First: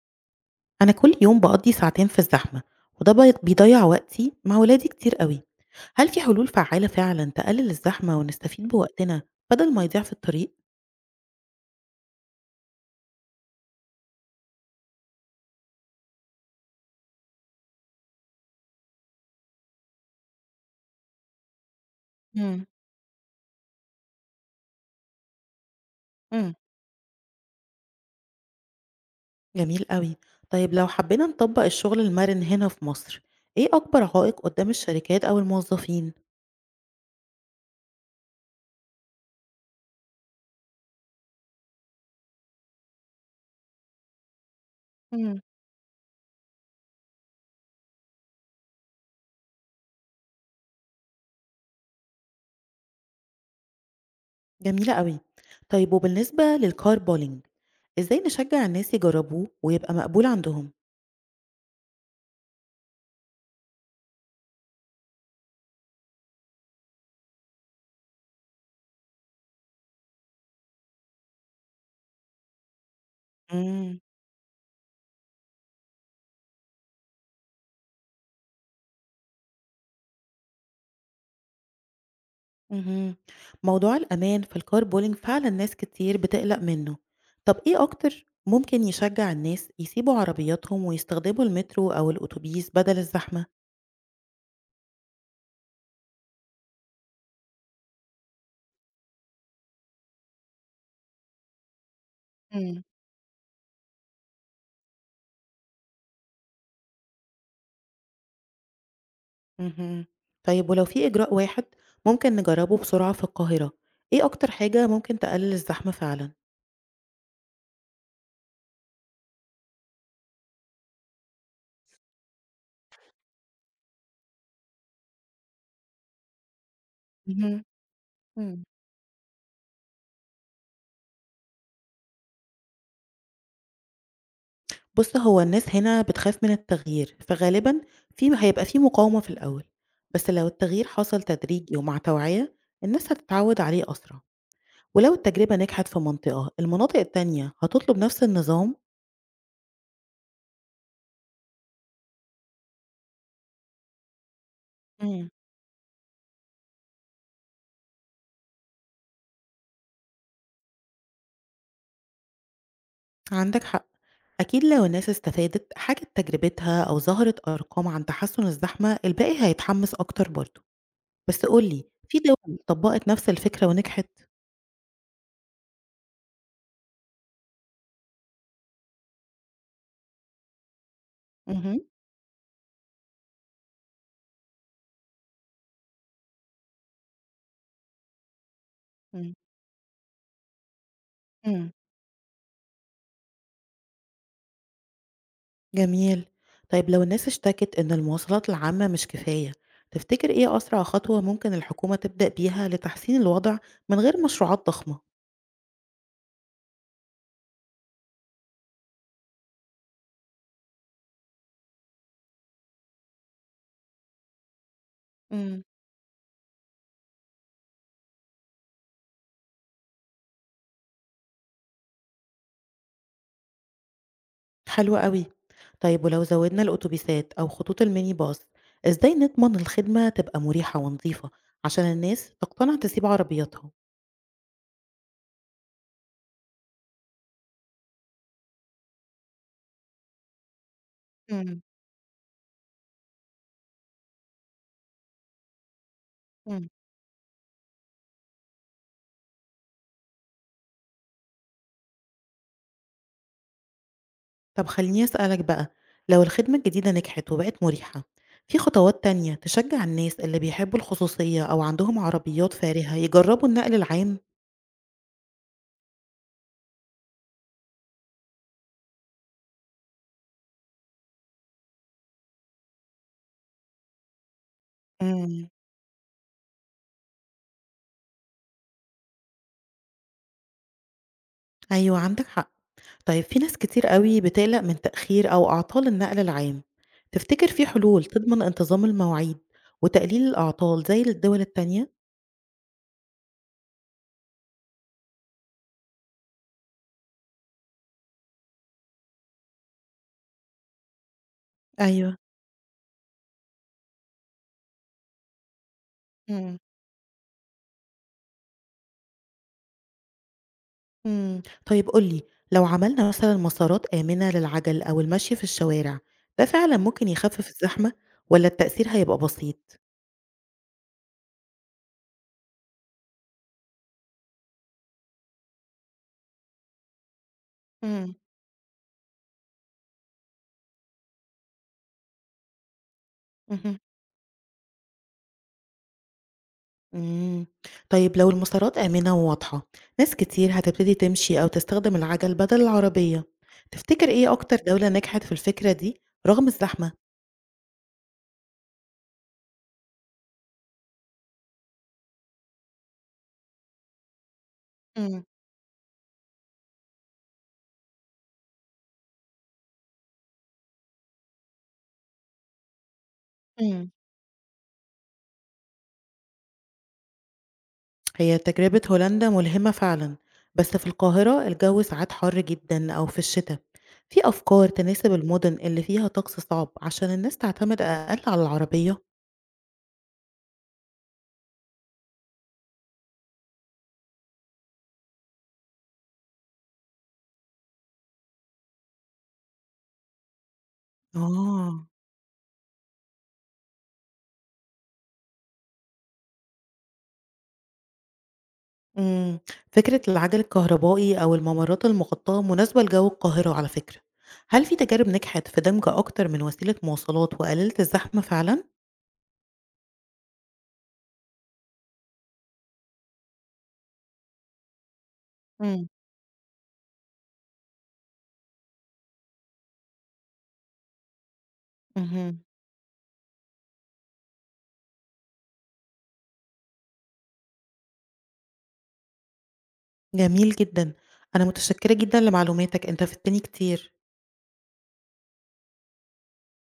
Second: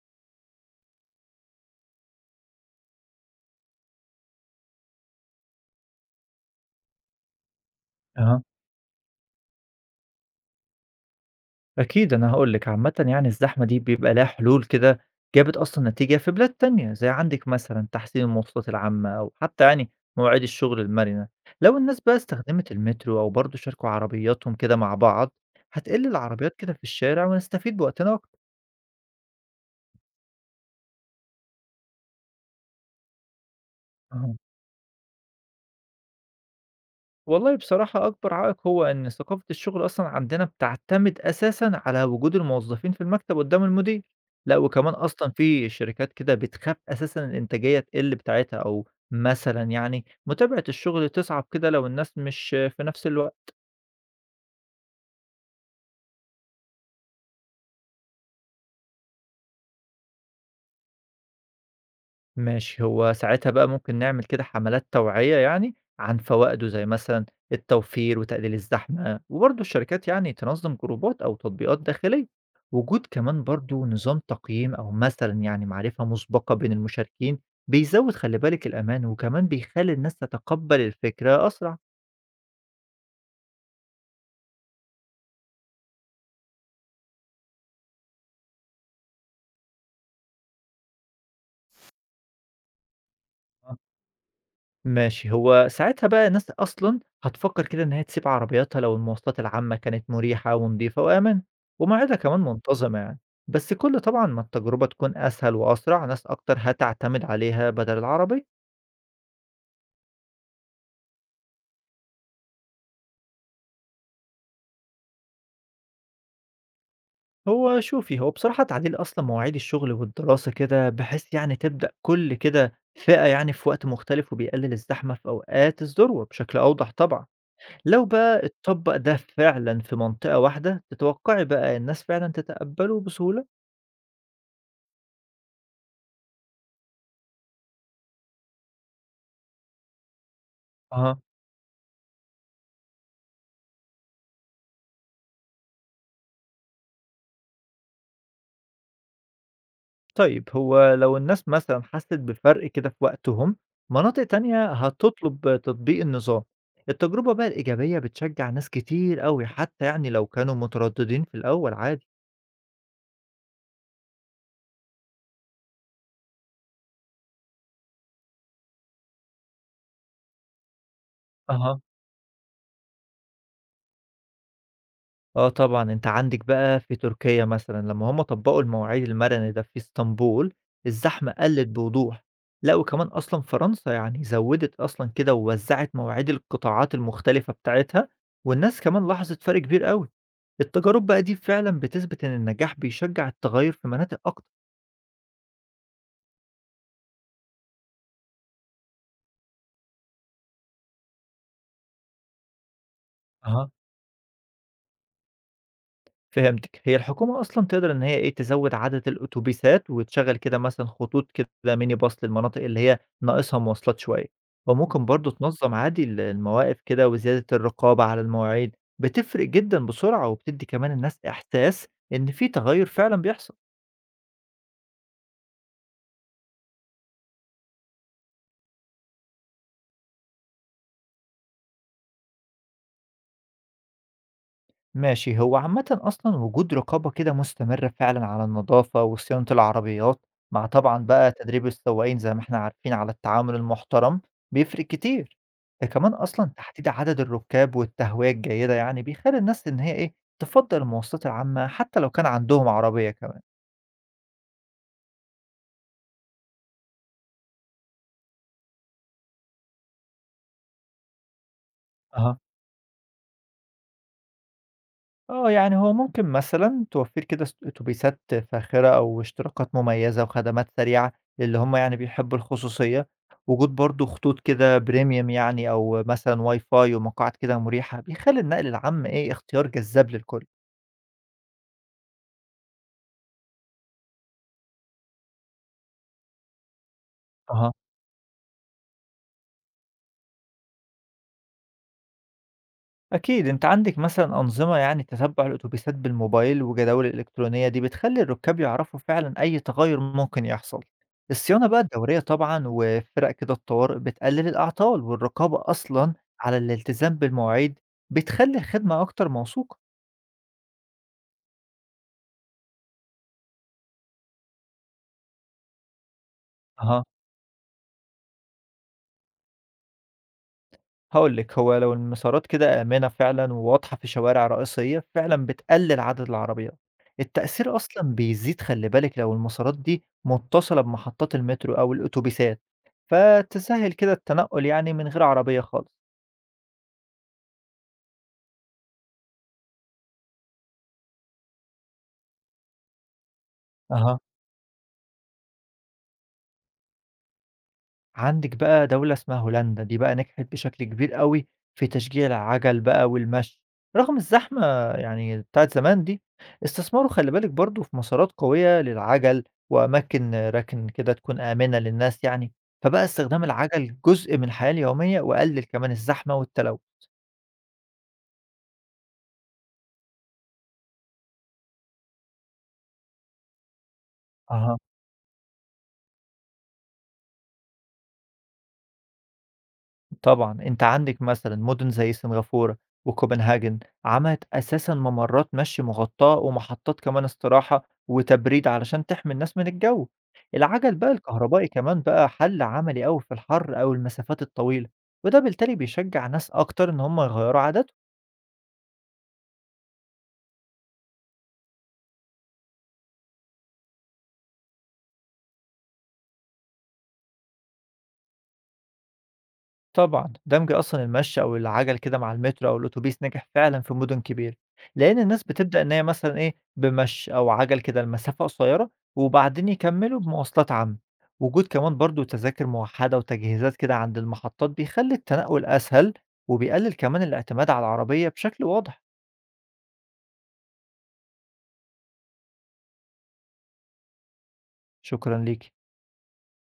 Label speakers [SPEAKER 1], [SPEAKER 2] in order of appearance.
[SPEAKER 1] أنا كل يوم بقضي ساعتين في الزحمة وده بيضيع وقتي مع ولادي كتير قوي. هل في حلول فعالة فعلا تقلل الزحمة
[SPEAKER 2] أها،
[SPEAKER 1] ونستفيد بوقتنا بدل ما يضيع في الطريق؟
[SPEAKER 2] أكيد أنا هاقول لِك، عامةً يعني الزحمة دي بيبقى ليها حلول كده جابت أصلًا نتيجة في بلاد تانية، زي عندِك مثلًا تحسين المواصلات العامة أو حتى يعني مواعيد الشغل المرنة. لو الناس بقى
[SPEAKER 1] مم.
[SPEAKER 2] استخدمت المترو أو برضه شاركوا عربياتهم كده مع بعض، هتقل
[SPEAKER 1] مم.
[SPEAKER 2] العربيات كده في الشارع ونستفيد بوقتنا أكتر.
[SPEAKER 1] جميل قوي. طيب لو حبينا نطبق الشغل المرن هنا في مصر، إيه أكبر عائق قدام الشركات أو الموظفين؟
[SPEAKER 2] والله بصراحة أكبر عائق هو إن ثقافة الشغل أصلًا عندنا بتعتمد أساسًا على وجود الموظفين في المكتب قدّام المدير، لأ وكمان أصلًا
[SPEAKER 1] مم.
[SPEAKER 2] في شركات كده بتخاف أساسًا الإنتاجية تقل بتاعتها، أو مثلًا يعني متابعة الشغل تصعب كده لو الناس مش في نفس الوقت.
[SPEAKER 1] جميلة قوي. طيب وبالنسبة للكار بولينج، إزاي نشجع الناس يجربوه ويبقى مقبول عندهم؟
[SPEAKER 2] ماشي، هو ساعتها بقى ممكن نعمل كده حملات توعية يعني عن فوائده، زي مثلًا التوفير وتقليل الزحمة، وبرضه الشركات يعني تنظم جروبات أو تطبيقات داخلية. وجود كمان برضه
[SPEAKER 1] مم.
[SPEAKER 2] نظام تقييم أو مثلًا يعني معرفة مسبقة بين المشاركين، بيزود خلّي بالك الأمان، وكمان بيخلّي الناس تتقبل الفكرة أسرع.
[SPEAKER 1] اهم. موضوع الأمان في الcar pooling فعلًا ناس كتير بتقلق منه. طب إيه أكتر ممكن يشجّع الناس يسيبوا عربياتهم ويستخدموا المترو أو الأوتوبيس بدل الزحمة؟
[SPEAKER 2] ماشي، هو ساعتها بقى الناس أصلًا هتفكّر كده إن هي تسيب عربياتها لو المواصلات العامة كانت مريحة ونضيفة وأمان، ومواعيدها كمان
[SPEAKER 1] إمم.
[SPEAKER 2] منتظمة يعني. بس كل طبعًا ما التجربة تكون أسهل وأسرع، ناس أكتر هتعتمد عليها بدل العربية.
[SPEAKER 1] اهم. طيب ولو في إجراء واحد ممكن نجرّبه بسرعة في القاهرة، إيه أكتر حاجة ممكن تقلل الزحمة فعلًا؟
[SPEAKER 2] هو شوفي، هو بصراحة تعديل أصلًا مواعيد الشغل والدراسة كده، بحيث يعني تبدأ كل كده فئة يعني في وقت مختلف، وبيقلل الزحمة في أوقات الذروة بشكل أوضح طبعًا.
[SPEAKER 1] اهم.
[SPEAKER 2] لو بقى
[SPEAKER 1] إمم.
[SPEAKER 2] اتطبّق ده فعلًا في منطقة واحدة، تتوقعي بقى الناس فعلًا تتقبله بسهولة؟
[SPEAKER 1] بُص، هو الناس هنا بتخاف من التغيير، فغالبًا هيبقى في مقاومة في الأول، بس لو التغيير
[SPEAKER 2] أها،
[SPEAKER 1] حصل تدريجي ومع توعية، الناس هتتعوّد عليه أسرع. ولو التجربة نجحت في منطقة، المناطق التانية هتطلب نفس النظام؟
[SPEAKER 2] طيب هو لو الناس مثلًا حسّت بفرق كده في وقتهم، مناطق تانية
[SPEAKER 1] امم.
[SPEAKER 2] هتطلب تطبيق النظام. التجربة بقى الإيجابية بتشجّع ناس كتير أوي، حتى يعني لو كانوا مترددين في الأول عادي.
[SPEAKER 1] عندك حق. أكيد لو الناس استفادت حاجة تجربتها أو ظهرت أرقام عن تحسن الزحمة الباقي هيتحمس أكتر برضه. بس
[SPEAKER 2] أها.
[SPEAKER 1] قولي، في دول طبقت نفس الفكرة ونجحت؟
[SPEAKER 2] آه طبعًا، أنت عندك بقى في تركيا مثلًا، لمّا هُم طبّقوا المواعيد المَرَنة ده في اسطنبول، الزحمة قلّت
[SPEAKER 1] امم.
[SPEAKER 2] بوضوح. لأ وكمان أصلًا فرنسا يعني زوّدت أصلًا كده، ووزّعت مواعيد القطاعات المختلفة بتاعتها، والناس كمان لاحظت فرق كبير أوي. التجارب بقى دي
[SPEAKER 1] امم.
[SPEAKER 2] فعلًا بتثبت إن النجاح بيشجّع التغيُّر في مناطق أكتر.
[SPEAKER 1] جميل. طيب لو الناس اشتكت إن المواصلات العامة مش كفاية، تفتكر إيه أسرع خطوة ممكن الحكومة تبدأ بيها لتحسين الوضع
[SPEAKER 2] أها.
[SPEAKER 1] من غير مشروعات ضخمة؟
[SPEAKER 2] فهمتِك، هي الحكومة أصلًا تقدر إن هي إيه، تزوّد عدد الأتوبيسات، وتشغّل كده مثلًا خطوط كده mini bus للمناطق اللي هي ناقصها مواصلات شوية. وممكن برضه تنظّم عادي المواقف كده، وزيادة الرقابة على المواعيد، بتفرق جدًا بسرعة، وبتدّي كمان الناس إحساس إن في تغيُّر فعلًا بيحصل.
[SPEAKER 1] حلو أوي. طيب ولو زوّدنا الأتوبيسات أو خطوط الميني باص، إزاي نضمن الخدمة تبقى مريحة ونظيفة عشان الناس تقتنع تسيب عربياتها؟
[SPEAKER 2] ماشي، هو عامة أصلا وجود رقابة كده مستمرة فعلا على النظافة وصيانة العربيات، مع طبعا بقى
[SPEAKER 1] امم.
[SPEAKER 2] تدريب السواقين، زي ما احنا عارفين، على التعامل المحترم، بيفرق كتير. ده كمان أصلا
[SPEAKER 1] امم.
[SPEAKER 2] تحديد عدد الركاب والتهوية الجيدة، يعني بيخلي الناس إن هي إيه تفضل المواصلات العامة حتى لو كان عندهم عربية كمان.
[SPEAKER 1] طب خلّيني أسألك بقى، لو الخدمة الجديدة نجحت وبقت مريحة، في خطوات تانية تشجع الناس اللي بيحبوا الخصوصية أو عندهم
[SPEAKER 2] أها.
[SPEAKER 1] عربيات فارهة يجربوا النقل العام؟
[SPEAKER 2] آه، يعني هو ممكن مثلًا توفّري كده أتوبيسات فاخرة أو اشتراكات مميّزة وخدمات سريعة، للي هم يعني بيحبّوا الخصوصية. وجود برضه خطوط كده Premium
[SPEAKER 1] امم.
[SPEAKER 2] يعني، أو مثلًا WiFi ومقاعد كده مُريحة، بيخلّي النقل العام إيه، اختيار جذّاب للكل.
[SPEAKER 1] أيوه عندك حق. طيب في ناس كتير أوي بتقلق من تأخير أو أعطال النقل العام، تفتكر في
[SPEAKER 2] أها.
[SPEAKER 1] حلول تضمن انتظام المواعيد وتقليل الأعطال زي الدول التانية؟
[SPEAKER 2] أكيد أنت عندك مثلا أنظمة يعني تتبع الأتوبيسات بالموبايل، وجداول الإلكترونية دي بتخلي الركاب يعرفوا فعلا أي تغير ممكن يحصل. الصيانة بقى
[SPEAKER 1] أيوة.
[SPEAKER 2] الدورية طبعا، وفرق كده الطوارئ بتقلل الأعطال، والرقابة أصلا على
[SPEAKER 1] مم.
[SPEAKER 2] الالتزام بالمواعيد بتخلي الخدمة أكتر موثوقة.
[SPEAKER 1] مم. طيب قولي، لو عملنا مثلا مسارات آمنة للعجل أو المشي في الشوارع، ده فعلا
[SPEAKER 2] أها.
[SPEAKER 1] ممكن يخفف الزحمة ولا التأثير هيبقى بسيط؟
[SPEAKER 2] هقولك، هو لو المسارات كده آمنة فعلا وواضحة في شوارع رئيسية، فعلا بتقلل عدد العربيات. التأثير أصلا
[SPEAKER 1] مم.
[SPEAKER 2] بيزيد، خلي بالك، لو المسارات دي متصلة بمحطات المترو أو الأتوبيسات،
[SPEAKER 1] مهم.
[SPEAKER 2] فتسهّل كده التنقُّل يعني من غير عربية خالص.
[SPEAKER 1] إمم. طيب لو المسارات آمنة وواضحة، ناس كتير هتبتدي تمشي أو تستخدم العَجَل بدل العربية، تفتكر
[SPEAKER 2] أها.
[SPEAKER 1] إيه أكتر دولة نجحت في الفكرة دي رغم الزحمة؟
[SPEAKER 2] عندِك بقى دولة اسمها هولندا، دي بقى نجحت بشكل كبير أوي في تشجيع العَجَل بقى والمشي، رغم الزحمة
[SPEAKER 1] إمم.
[SPEAKER 2] يعني بتاعة زمان دي. استثمروا خلّي بالِك برضه في مسارات قوية للعَجَل، وأماكن راكن كده تكون آمنة للناس يعني، فبقى استخدام
[SPEAKER 1] إمم.
[SPEAKER 2] العَجَل جزء من الحياة اليومية، وقلِّل كمان الزحمة والتلوث.
[SPEAKER 1] هي تجربة هولندا ملهمة فعلًا، بس في القاهرة الجو ساعات حَر جدًا أو في الشتا. في أفكار
[SPEAKER 2] أها.
[SPEAKER 1] تناسب المدن اللي فيها طقس صعب عشان الناس تعتمد أقل على العربية؟
[SPEAKER 2] طبعًا، أنت عندك مثلًا مدن زي سنغافورة وكوبنهاجن، عملت أساسًا ممرات مشي مغطاة، ومحطات كمان استراحة وتبريد، علشان تحمي الناس من الجو. العجل بقى الكهربائي
[SPEAKER 1] آه.
[SPEAKER 2] كمان بقى حل عملي أوي في الحر أو المسافات الطويلة، وده بالتالي بيشجع ناس أكتر إن هم يغيروا عاداتهم.
[SPEAKER 1] إمم. فكرة العجل الكهربائي أو الممرات المغطاة مناسبة لجو القاهرة على فكرة. هل في تجارب نجحت في دمج أكتر من وسيلة مواصلات وقللت الزحمة فعلًا؟
[SPEAKER 2] طبعًا، دمج أصلًا المشي أو العَجَل كده مع المترو أو الأوتوبيس نجح فعلًا في مدن كبيرة، لإن الناس بتبدأ
[SPEAKER 1] إمم.
[SPEAKER 2] إن هي مثلًا إيه، بمشي أو عَجَل كده لمسافة قصيرة، وبعدين يكمّلوا بمواصلات عامة. وجود كمان برضه
[SPEAKER 1] اهم.
[SPEAKER 2] تذاكر موحّدة وتجهيزات كده عند المحطات بيخلّي التنقل أسهل، وبيقلل كمان الاعتماد على العربية بشكل واضح.
[SPEAKER 1] جميل جدًا، أنا متشكرة جدًا لمعلوماتك، أنت فدتني كتير.
[SPEAKER 2] شكرًا ليكِ.